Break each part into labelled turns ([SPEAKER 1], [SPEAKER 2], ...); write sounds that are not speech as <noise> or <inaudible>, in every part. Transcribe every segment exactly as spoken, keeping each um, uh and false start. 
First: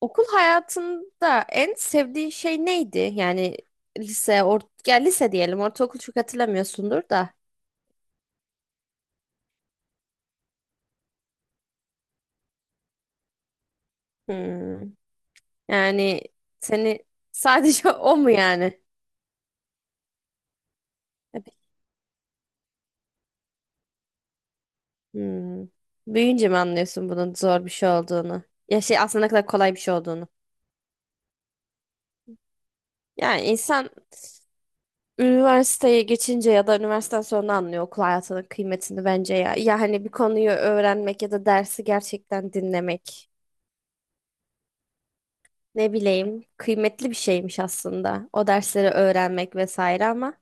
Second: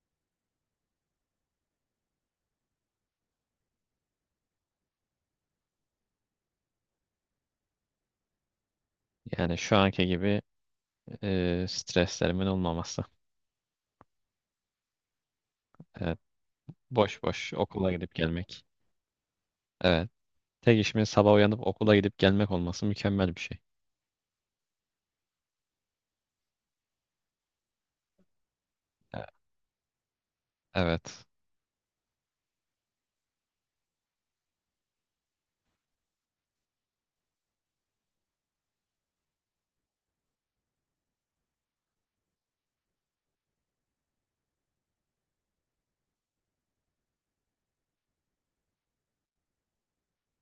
[SPEAKER 1] Okul hayatında en sevdiğin şey neydi? Yani lise, or ya lise diyelim, ortaokul çok hatırlamıyorsundur da.
[SPEAKER 2] Yani şu anki gibi e, streslerimin olmaması.
[SPEAKER 1] Hmm.
[SPEAKER 2] Evet,
[SPEAKER 1] Yani seni
[SPEAKER 2] boş boş
[SPEAKER 1] sadece <laughs>
[SPEAKER 2] okula gidip
[SPEAKER 1] o mu
[SPEAKER 2] gelmek.
[SPEAKER 1] yani?
[SPEAKER 2] Evet. Tek işimin sabah
[SPEAKER 1] Tabii.
[SPEAKER 2] uyanıp okula gidip gelmek olması mükemmel bir şey.
[SPEAKER 1] Hmm. Büyüyünce mi anlıyorsun bunun zor bir şey olduğunu? Ya şey
[SPEAKER 2] E,
[SPEAKER 1] aslında ne kadar kolay bir şey olduğunu.
[SPEAKER 2] Evet.
[SPEAKER 1] Yani insan üniversiteye geçince ya da üniversiteden sonra anlıyor okul hayatının kıymetini bence ya. Ya hani bir konuyu öğrenmek ya da dersi gerçekten dinlemek. Ne bileyim, kıymetli bir şeymiş aslında o dersleri öğrenmek vesaire ama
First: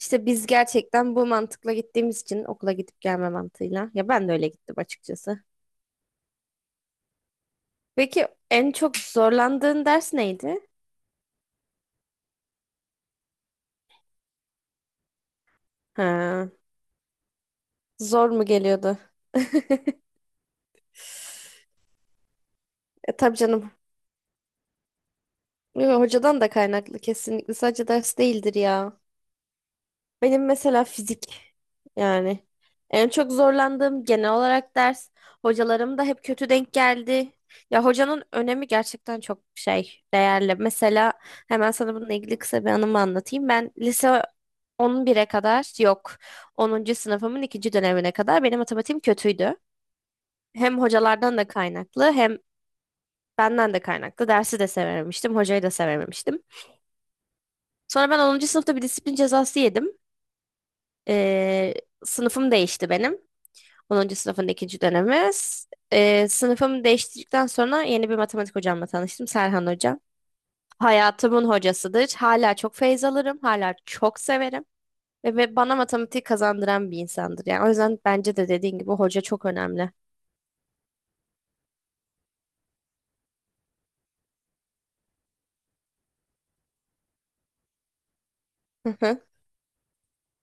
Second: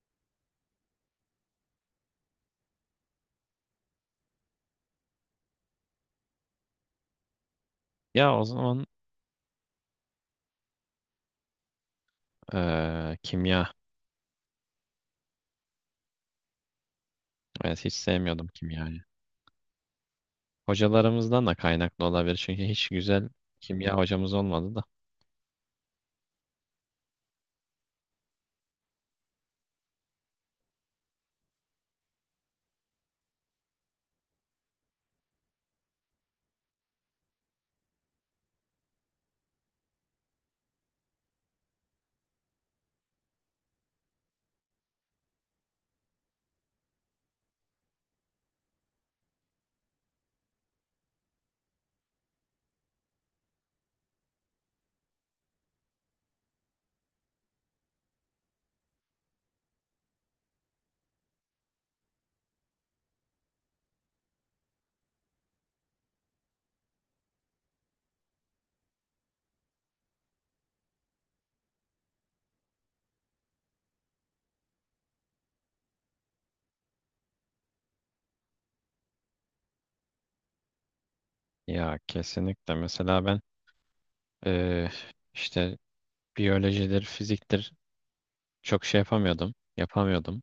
[SPEAKER 1] işte biz gerçekten bu mantıkla gittiğimiz için okula gidip gelme mantığıyla ya ben de öyle gittim açıkçası. Peki
[SPEAKER 2] Ya o
[SPEAKER 1] en
[SPEAKER 2] zaman
[SPEAKER 1] çok zorlandığın ders neydi?
[SPEAKER 2] e, kimya.
[SPEAKER 1] Ha,
[SPEAKER 2] Evet, hiç
[SPEAKER 1] zor mu
[SPEAKER 2] sevmiyordum
[SPEAKER 1] geliyordu?
[SPEAKER 2] kimyayı.
[SPEAKER 1] <laughs>
[SPEAKER 2] Hocalarımızdan da kaynaklı olabilir. Çünkü hiç
[SPEAKER 1] E,
[SPEAKER 2] güzel
[SPEAKER 1] tabii canım.
[SPEAKER 2] kimya hocamız olmadı da.
[SPEAKER 1] Yo, hocadan da kaynaklı kesinlikle sadece ders değildir ya. Benim mesela fizik, yani en çok zorlandığım genel olarak ders. Hocalarım da hep kötü denk geldi. Ya hocanın önemi gerçekten çok şey değerli. Mesela hemen sana bununla ilgili kısa bir anımı anlatayım. Ben lise on bire kadar yok, onuncu sınıfımın ikinci dönemine kadar benim matematiğim kötüydü. Hem hocalardan da kaynaklı hem benden de kaynaklı. Dersi de sevememiştim, hocayı da sevememiştim. Sonra ben onuncu sınıfta bir disiplin cezası yedim. Ee, Sınıfım değişti benim. Onuncu sınıfın ikinci dönemiz. Ee, sınıfımı değiştirdikten sonra yeni bir matematik hocamla tanıştım. Serhan Hoca. Hayatımın hocasıdır. Hala çok feyz alırım. Hala çok severim. Ve, ve bana matematik kazandıran bir insandır. Yani o yüzden bence de dediğin gibi hoca çok önemli.
[SPEAKER 2] Ya kesinlikle. Mesela ben, e, işte, biyolojidir, fiziktir, çok
[SPEAKER 1] Hı
[SPEAKER 2] şey
[SPEAKER 1] hı.
[SPEAKER 2] yapamıyordum. Yapamıyordum.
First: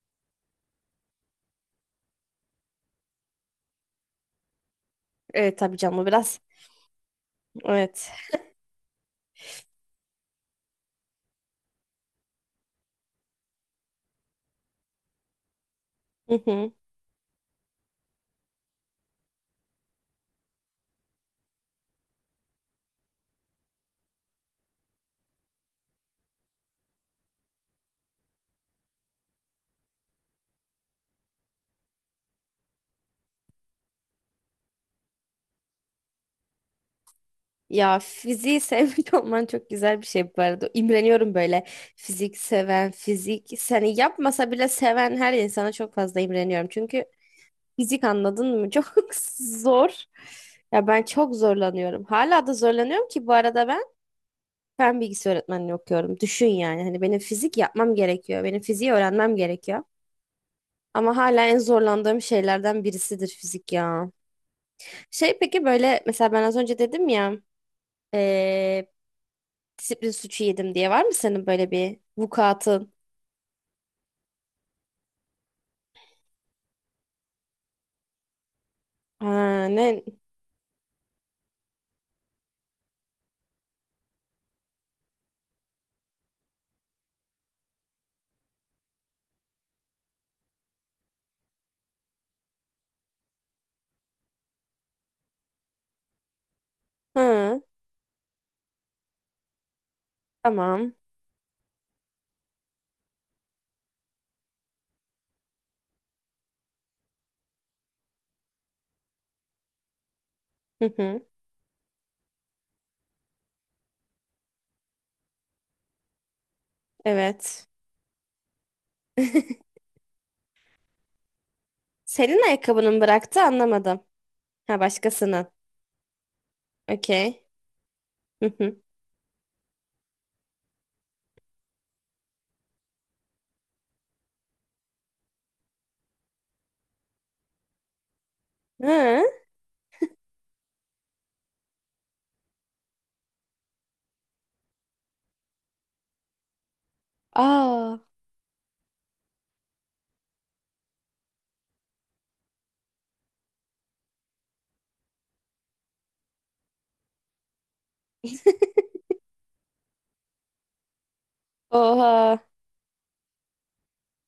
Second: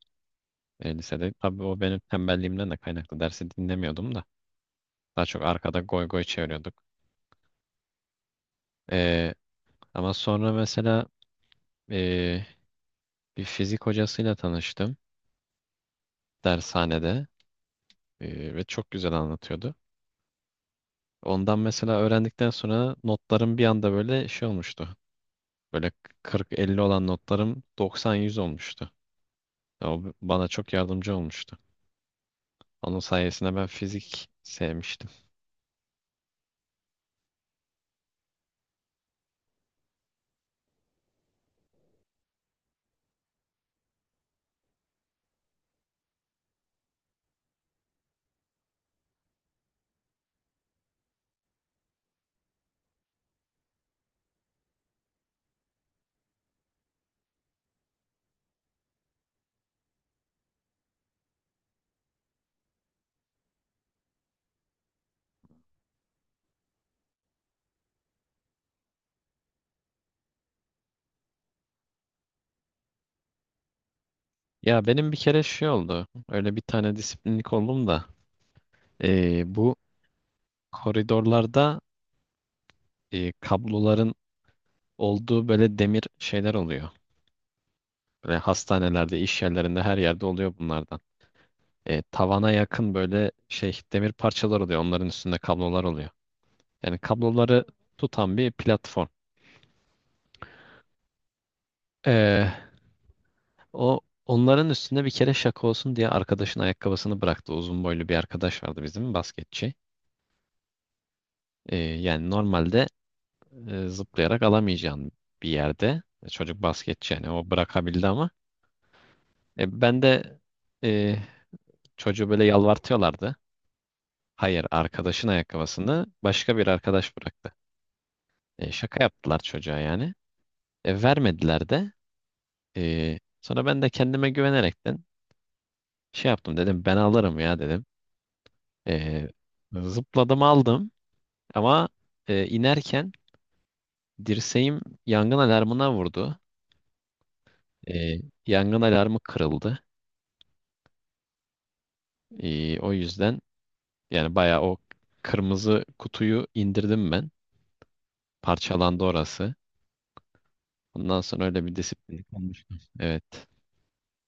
[SPEAKER 2] e, Lisede. Tabii o benim tembelliğimden de kaynaklı. Dersi dinlemiyordum da. Daha çok
[SPEAKER 1] Evet tabii
[SPEAKER 2] arkada
[SPEAKER 1] canım
[SPEAKER 2] goy goy
[SPEAKER 1] biraz.
[SPEAKER 2] çeviriyorduk.
[SPEAKER 1] Evet.
[SPEAKER 2] E, Ama sonra mesela e, bir fizik hocasıyla tanıştım
[SPEAKER 1] Hı hı.
[SPEAKER 2] dershanede. E, ve çok güzel anlatıyordu. Ondan mesela öğrendikten sonra notlarım bir anda böyle şey olmuştu. Böyle kırk elli olan notlarım doksan yüz olmuştu. Ya, o bana çok yardımcı olmuştu. Onun sayesinde ben fizik sevmiştim.
[SPEAKER 1] Ya fiziği sevmiş <laughs> olman çok güzel bir şey bu arada. İmreniyorum böyle fizik seven, fizik seni yapmasa bile seven her insana çok fazla imreniyorum. Çünkü fizik anladın mı? <laughs> Çok zor. Ya ben çok zorlanıyorum. Hala da zorlanıyorum ki bu arada ben fen bilgisi öğretmenliği okuyorum. Düşün yani hani benim fizik yapmam gerekiyor. Benim fiziği öğrenmem gerekiyor. Ama hala en zorlandığım şeylerden birisidir fizik ya. Şey peki böyle mesela ben az önce dedim ya, eee, disiplin suçu yedim diye var mı senin böyle bir vukuatın?
[SPEAKER 2] Ya benim bir kere şey oldu. Öyle bir tane disiplinlik oldum da. Eee,
[SPEAKER 1] Ha,
[SPEAKER 2] bu
[SPEAKER 1] ne?
[SPEAKER 2] koridorlarda e, kabloların olduğu böyle demir şeyler oluyor. Böyle hastanelerde, iş yerlerinde, her yerde oluyor bunlardan. E, tavana yakın böyle şey demir parçalar oluyor. Onların üstünde kablolar oluyor. Yani
[SPEAKER 1] Hı,
[SPEAKER 2] kabloları tutan bir platform.
[SPEAKER 1] tamam.
[SPEAKER 2] E, o onların üstünde bir kere şaka olsun diye arkadaşın ayakkabısını bıraktı. Uzun boylu bir arkadaş vardı bizim, basketçi.
[SPEAKER 1] Hı hı,
[SPEAKER 2] E, yani normalde e, zıplayarak alamayacağın bir yerde. Çocuk basketçi yani, o
[SPEAKER 1] evet.
[SPEAKER 2] bırakabildi ama. E,
[SPEAKER 1] <laughs>
[SPEAKER 2] ben de e, çocuğu
[SPEAKER 1] Senin
[SPEAKER 2] böyle
[SPEAKER 1] ayakkabının
[SPEAKER 2] yalvartıyorlardı.
[SPEAKER 1] bıraktı anlamadım.
[SPEAKER 2] Hayır,
[SPEAKER 1] Ha
[SPEAKER 2] arkadaşın
[SPEAKER 1] başkasının.
[SPEAKER 2] ayakkabısını başka bir arkadaş
[SPEAKER 1] Okey.
[SPEAKER 2] bıraktı.
[SPEAKER 1] Hı
[SPEAKER 2] E,
[SPEAKER 1] hı.
[SPEAKER 2] şaka yaptılar çocuğa yani. E, vermediler de. E, sonra ben de kendime güvenerekten şey yaptım, dedim ben alırım ya, dedim.
[SPEAKER 1] Ha.
[SPEAKER 2] E, Zıpladım aldım ama e, inerken dirseğim yangın alarmına vurdu.
[SPEAKER 1] Aa.
[SPEAKER 2] E, Yangın alarmı kırıldı. E, o yüzden yani bayağı o kırmızı kutuyu indirdim ben. Parçalandı orası. Ondan sonra öyle bir disiplin
[SPEAKER 1] Oha.
[SPEAKER 2] olmuştu. Evet.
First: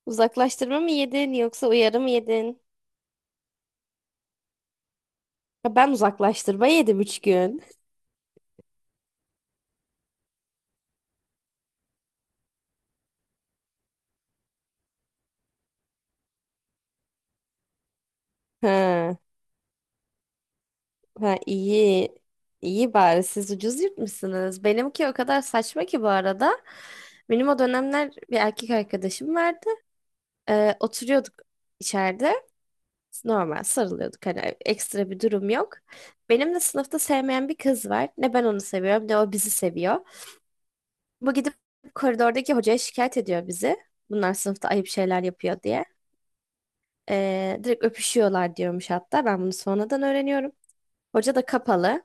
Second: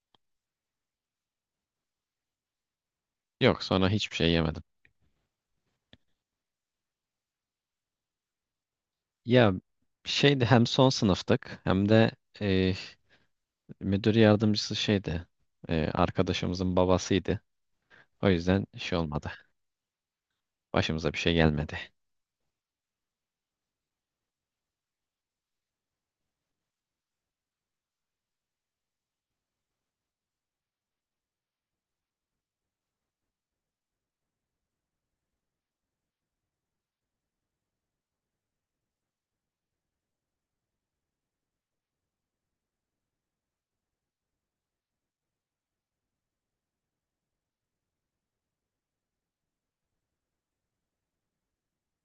[SPEAKER 1] Uzaklaştırma mı yedin yoksa uyarı mı yedin?
[SPEAKER 2] Yok, sonra hiçbir şey yemedim.
[SPEAKER 1] Ha, ben uzaklaştırma yedim üç gün.
[SPEAKER 2] Ya şeydi, hem son sınıftık hem de e, müdür yardımcısı şeydi. E, arkadaşımızın babasıydı. O yüzden şey
[SPEAKER 1] Ha.
[SPEAKER 2] olmadı. Başımıza bir şey
[SPEAKER 1] Ha
[SPEAKER 2] gelmedi.
[SPEAKER 1] iyi. İyi bari siz ucuz yırtmışsınız. Benimki o kadar saçma ki bu arada. Benim o dönemler bir erkek arkadaşım vardı. Ee, oturuyorduk içeride. Normal sarılıyorduk. Hani ekstra bir durum yok. Benim de sınıfta sevmeyen bir kız var. Ne ben onu seviyorum ne o bizi seviyor. Bu gidip koridordaki hocaya şikayet ediyor bizi. Bunlar sınıfta ayıp şeyler yapıyor diye. Ee, direkt öpüşüyorlar diyormuş hatta. Ben bunu sonradan öğreniyorum. Hoca da kapalı.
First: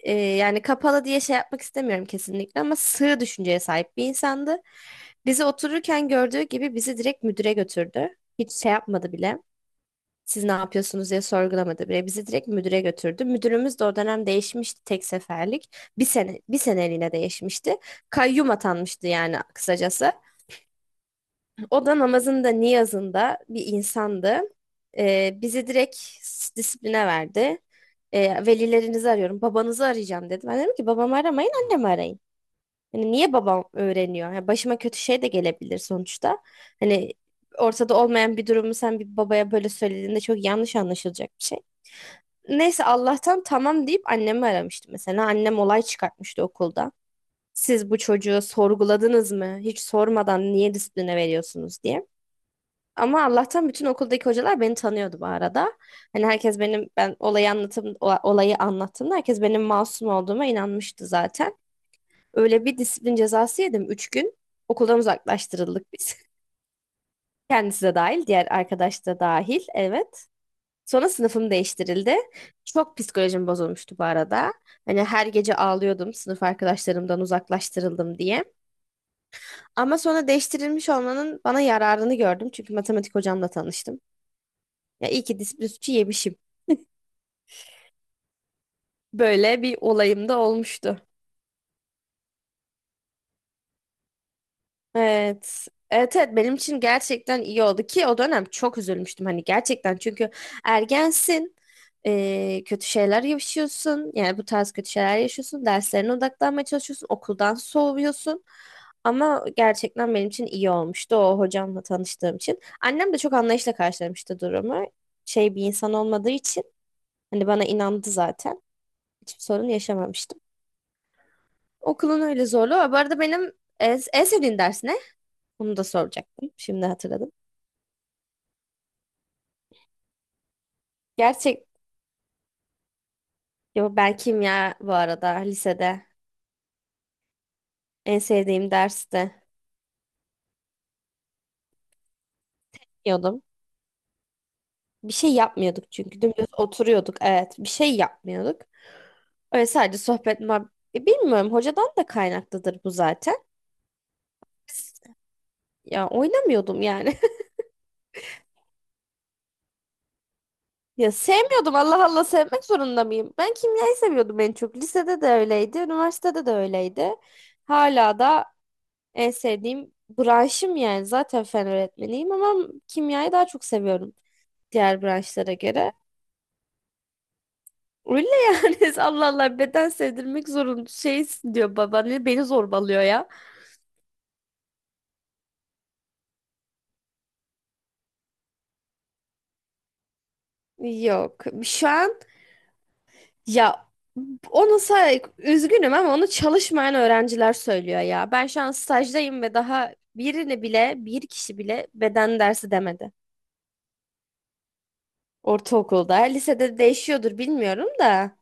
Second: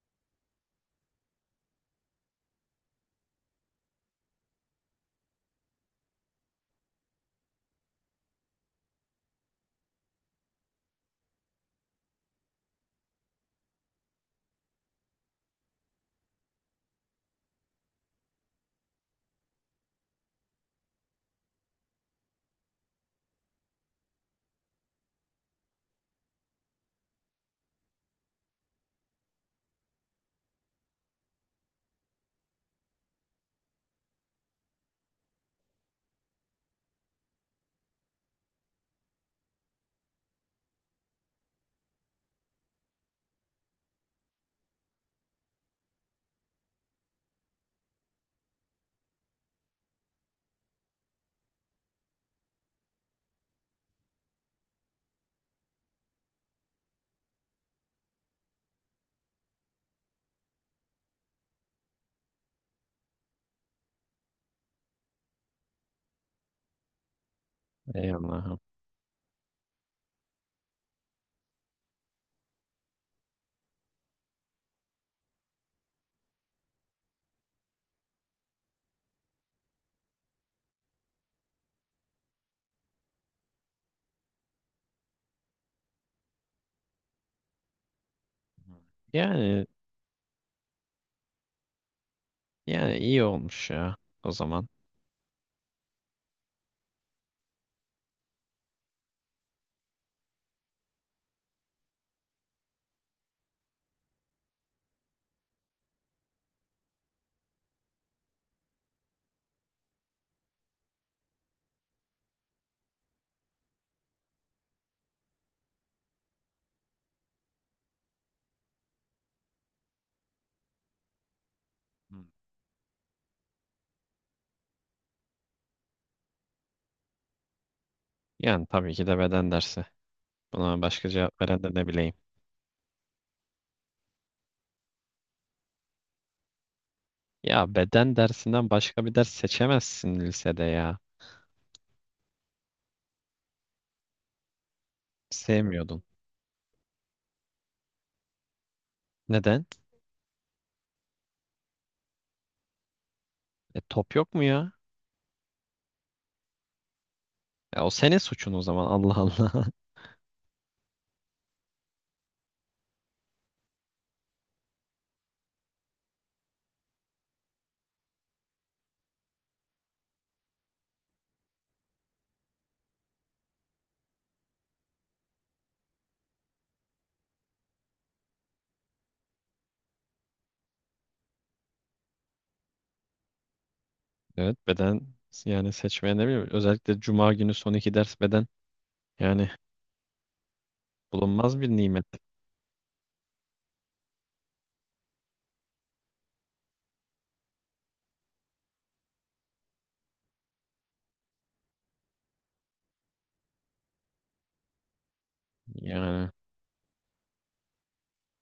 [SPEAKER 1] Ee, yani kapalı diye şey yapmak istemiyorum kesinlikle ama sığ düşünceye sahip bir insandı. Bizi otururken gördüğü gibi bizi direkt müdüre götürdü. Hiç şey yapmadı bile. Siz ne yapıyorsunuz diye sorgulamadı bile. Bizi direkt müdüre götürdü. Müdürümüz de o dönem değişmişti tek seferlik. Bir sene bir seneliğine değişmişti. Kayyum atanmıştı yani kısacası. O da namazında, niyazında bir insandı. Ee, bizi direkt s- disipline verdi. Ee, velilerinizi arıyorum, babanızı arayacağım dedi. Ben dedim ki babamı aramayın, annemi arayın. Hani niye babam öğreniyor? Yani başıma kötü şey de gelebilir sonuçta. Hani ortada olmayan bir durumu sen bir babaya böyle söylediğinde çok yanlış anlaşılacak bir şey. Neyse Allah'tan tamam deyip annemi aramıştı mesela. Annem olay çıkartmıştı okulda. Siz bu çocuğu sorguladınız mı? Hiç sormadan niye disipline veriyorsunuz diye. Ama Allah'tan bütün okuldaki hocalar beni tanıyordu bu arada. Hani herkes benim ben olayı anlatım ola- olayı anlattığımda herkes benim masum olduğuma inanmıştı zaten. Öyle bir disiplin cezası yedim. Üç gün okuldan uzaklaştırıldık biz. <laughs> Kendisi de
[SPEAKER 2] Ey
[SPEAKER 1] dahil, diğer
[SPEAKER 2] Allah'ım.
[SPEAKER 1] arkadaş da dahil. Evet. Sonra sınıfım değiştirildi. Çok psikolojim bozulmuştu bu arada. Hani her gece ağlıyordum sınıf arkadaşlarımdan uzaklaştırıldım diye. Ama sonra değiştirilmiş olmanın bana yararını gördüm. Çünkü matematik hocamla tanıştım. Ya iyi ki disiplin suçu yemişim. Böyle
[SPEAKER 2] Yani
[SPEAKER 1] bir olayım da olmuştu.
[SPEAKER 2] yani iyi olmuş ya o zaman.
[SPEAKER 1] Evet. Evet evet benim için gerçekten iyi oldu ki o dönem çok üzülmüştüm hani gerçekten çünkü ergensin, eee, kötü şeyler yaşıyorsun yani bu tarz kötü şeyler yaşıyorsun, derslerine odaklanmaya çalışıyorsun, okuldan soğuyorsun, ama gerçekten benim için iyi olmuştu o hocamla tanıştığım için, annem de çok anlayışla karşılamıştı durumu, şey bir insan olmadığı için hani bana inandı zaten, hiçbir sorun yaşamamıştım.
[SPEAKER 2] Hı.
[SPEAKER 1] Okulun öyle zorluğu var. Bu arada benim en, en sevdiğin ders ne? Bunu da soracaktım. Şimdi hatırladım.
[SPEAKER 2] Yani tabii ki de beden dersi. Buna başka cevap veren
[SPEAKER 1] Gerçek.
[SPEAKER 2] de ne bileyim.
[SPEAKER 1] Yo, ben kimya bu arada lisede
[SPEAKER 2] Ya beden
[SPEAKER 1] en
[SPEAKER 2] dersinden
[SPEAKER 1] sevdiğim
[SPEAKER 2] başka bir ders
[SPEAKER 1] derste
[SPEAKER 2] seçemezsin lisede ya.
[SPEAKER 1] diyordum. Bir şey yapmıyorduk
[SPEAKER 2] Sevmiyordun.
[SPEAKER 1] çünkü dümdüz oturuyorduk. Evet, bir şey yapmıyorduk.
[SPEAKER 2] Neden?
[SPEAKER 1] Öyle sadece sohbet muhab- E, Bilmiyorum hocadan da kaynaklıdır bu zaten.
[SPEAKER 2] E, top yok mu ya?
[SPEAKER 1] Biz- Ya oynamıyordum yani. <laughs>
[SPEAKER 2] Ya o senin suçun o zaman, Allah Allah. <laughs>
[SPEAKER 1] Ya sevmiyordum, Allah Allah sevmek zorunda mıyım? Ben kimyayı seviyordum en çok. Lisede de öyleydi, üniversitede de öyleydi. Hala da en sevdiğim branşım, yani zaten fen öğretmeniyim ama kimyayı daha çok seviyorum diğer branşlara göre. Öyle yani. <laughs> Allah Allah, beden sevdirmek zorun şeysin diyor, baba ne beni zorbalıyor ya.
[SPEAKER 2] Evet, beden yani, seçmeye ne bileyim. Özellikle cuma günü son iki ders beden, yani
[SPEAKER 1] Yok
[SPEAKER 2] bulunmaz bir
[SPEAKER 1] şu
[SPEAKER 2] nimet.
[SPEAKER 1] an ya, onu say, üzgünüm ama onu çalışmayan öğrenciler söylüyor ya. Ben şu an stajdayım ve daha birini bile bir kişi bile beden dersi demedi. Ortaokulda
[SPEAKER 2] Yani
[SPEAKER 1] lisede değişiyordur bilmiyorum da.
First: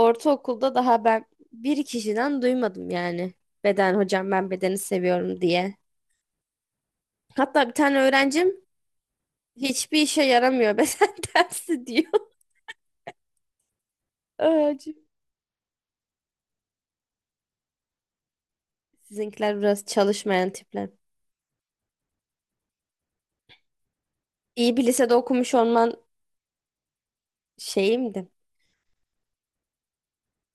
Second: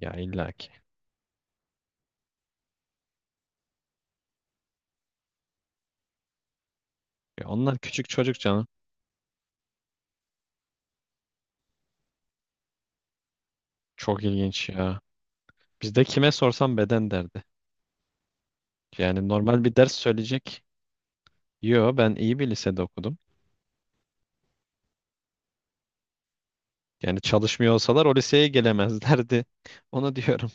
[SPEAKER 2] ya illaki.
[SPEAKER 1] daha ben bir kişiden duymadım yani. Beden hocam ben bedeni seviyorum diye.
[SPEAKER 2] Ya
[SPEAKER 1] Hatta bir
[SPEAKER 2] onlar
[SPEAKER 1] tane
[SPEAKER 2] küçük çocuk
[SPEAKER 1] öğrencim
[SPEAKER 2] canım.
[SPEAKER 1] hiçbir işe yaramıyor beden <laughs> dersi diyor.
[SPEAKER 2] Çok ilginç
[SPEAKER 1] Öğrencim.
[SPEAKER 2] ya. Bizde kime sorsam beden derdi. Yani
[SPEAKER 1] Sizinkiler
[SPEAKER 2] normal bir
[SPEAKER 1] biraz
[SPEAKER 2] ders
[SPEAKER 1] çalışmayan
[SPEAKER 2] söyleyecek.
[SPEAKER 1] tipler.
[SPEAKER 2] Yo, ben iyi bir lisede okudum.
[SPEAKER 1] İyi bir lisede okumuş olman
[SPEAKER 2] Yani çalışmıyor olsalar o
[SPEAKER 1] şeyimdi.
[SPEAKER 2] liseye gelemezlerdi. <laughs> Onu diyorum.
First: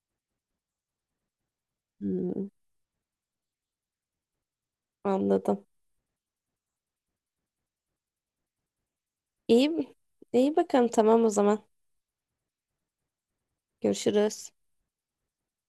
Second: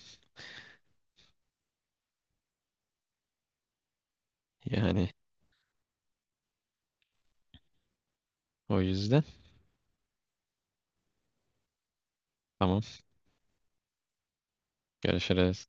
[SPEAKER 1] Hmm,
[SPEAKER 2] Yani
[SPEAKER 1] anladım.
[SPEAKER 2] o yüzden,
[SPEAKER 1] İyi, iyi bakalım tamam o zaman.
[SPEAKER 2] tamam,
[SPEAKER 1] Görüşürüz.
[SPEAKER 2] görüşürüz.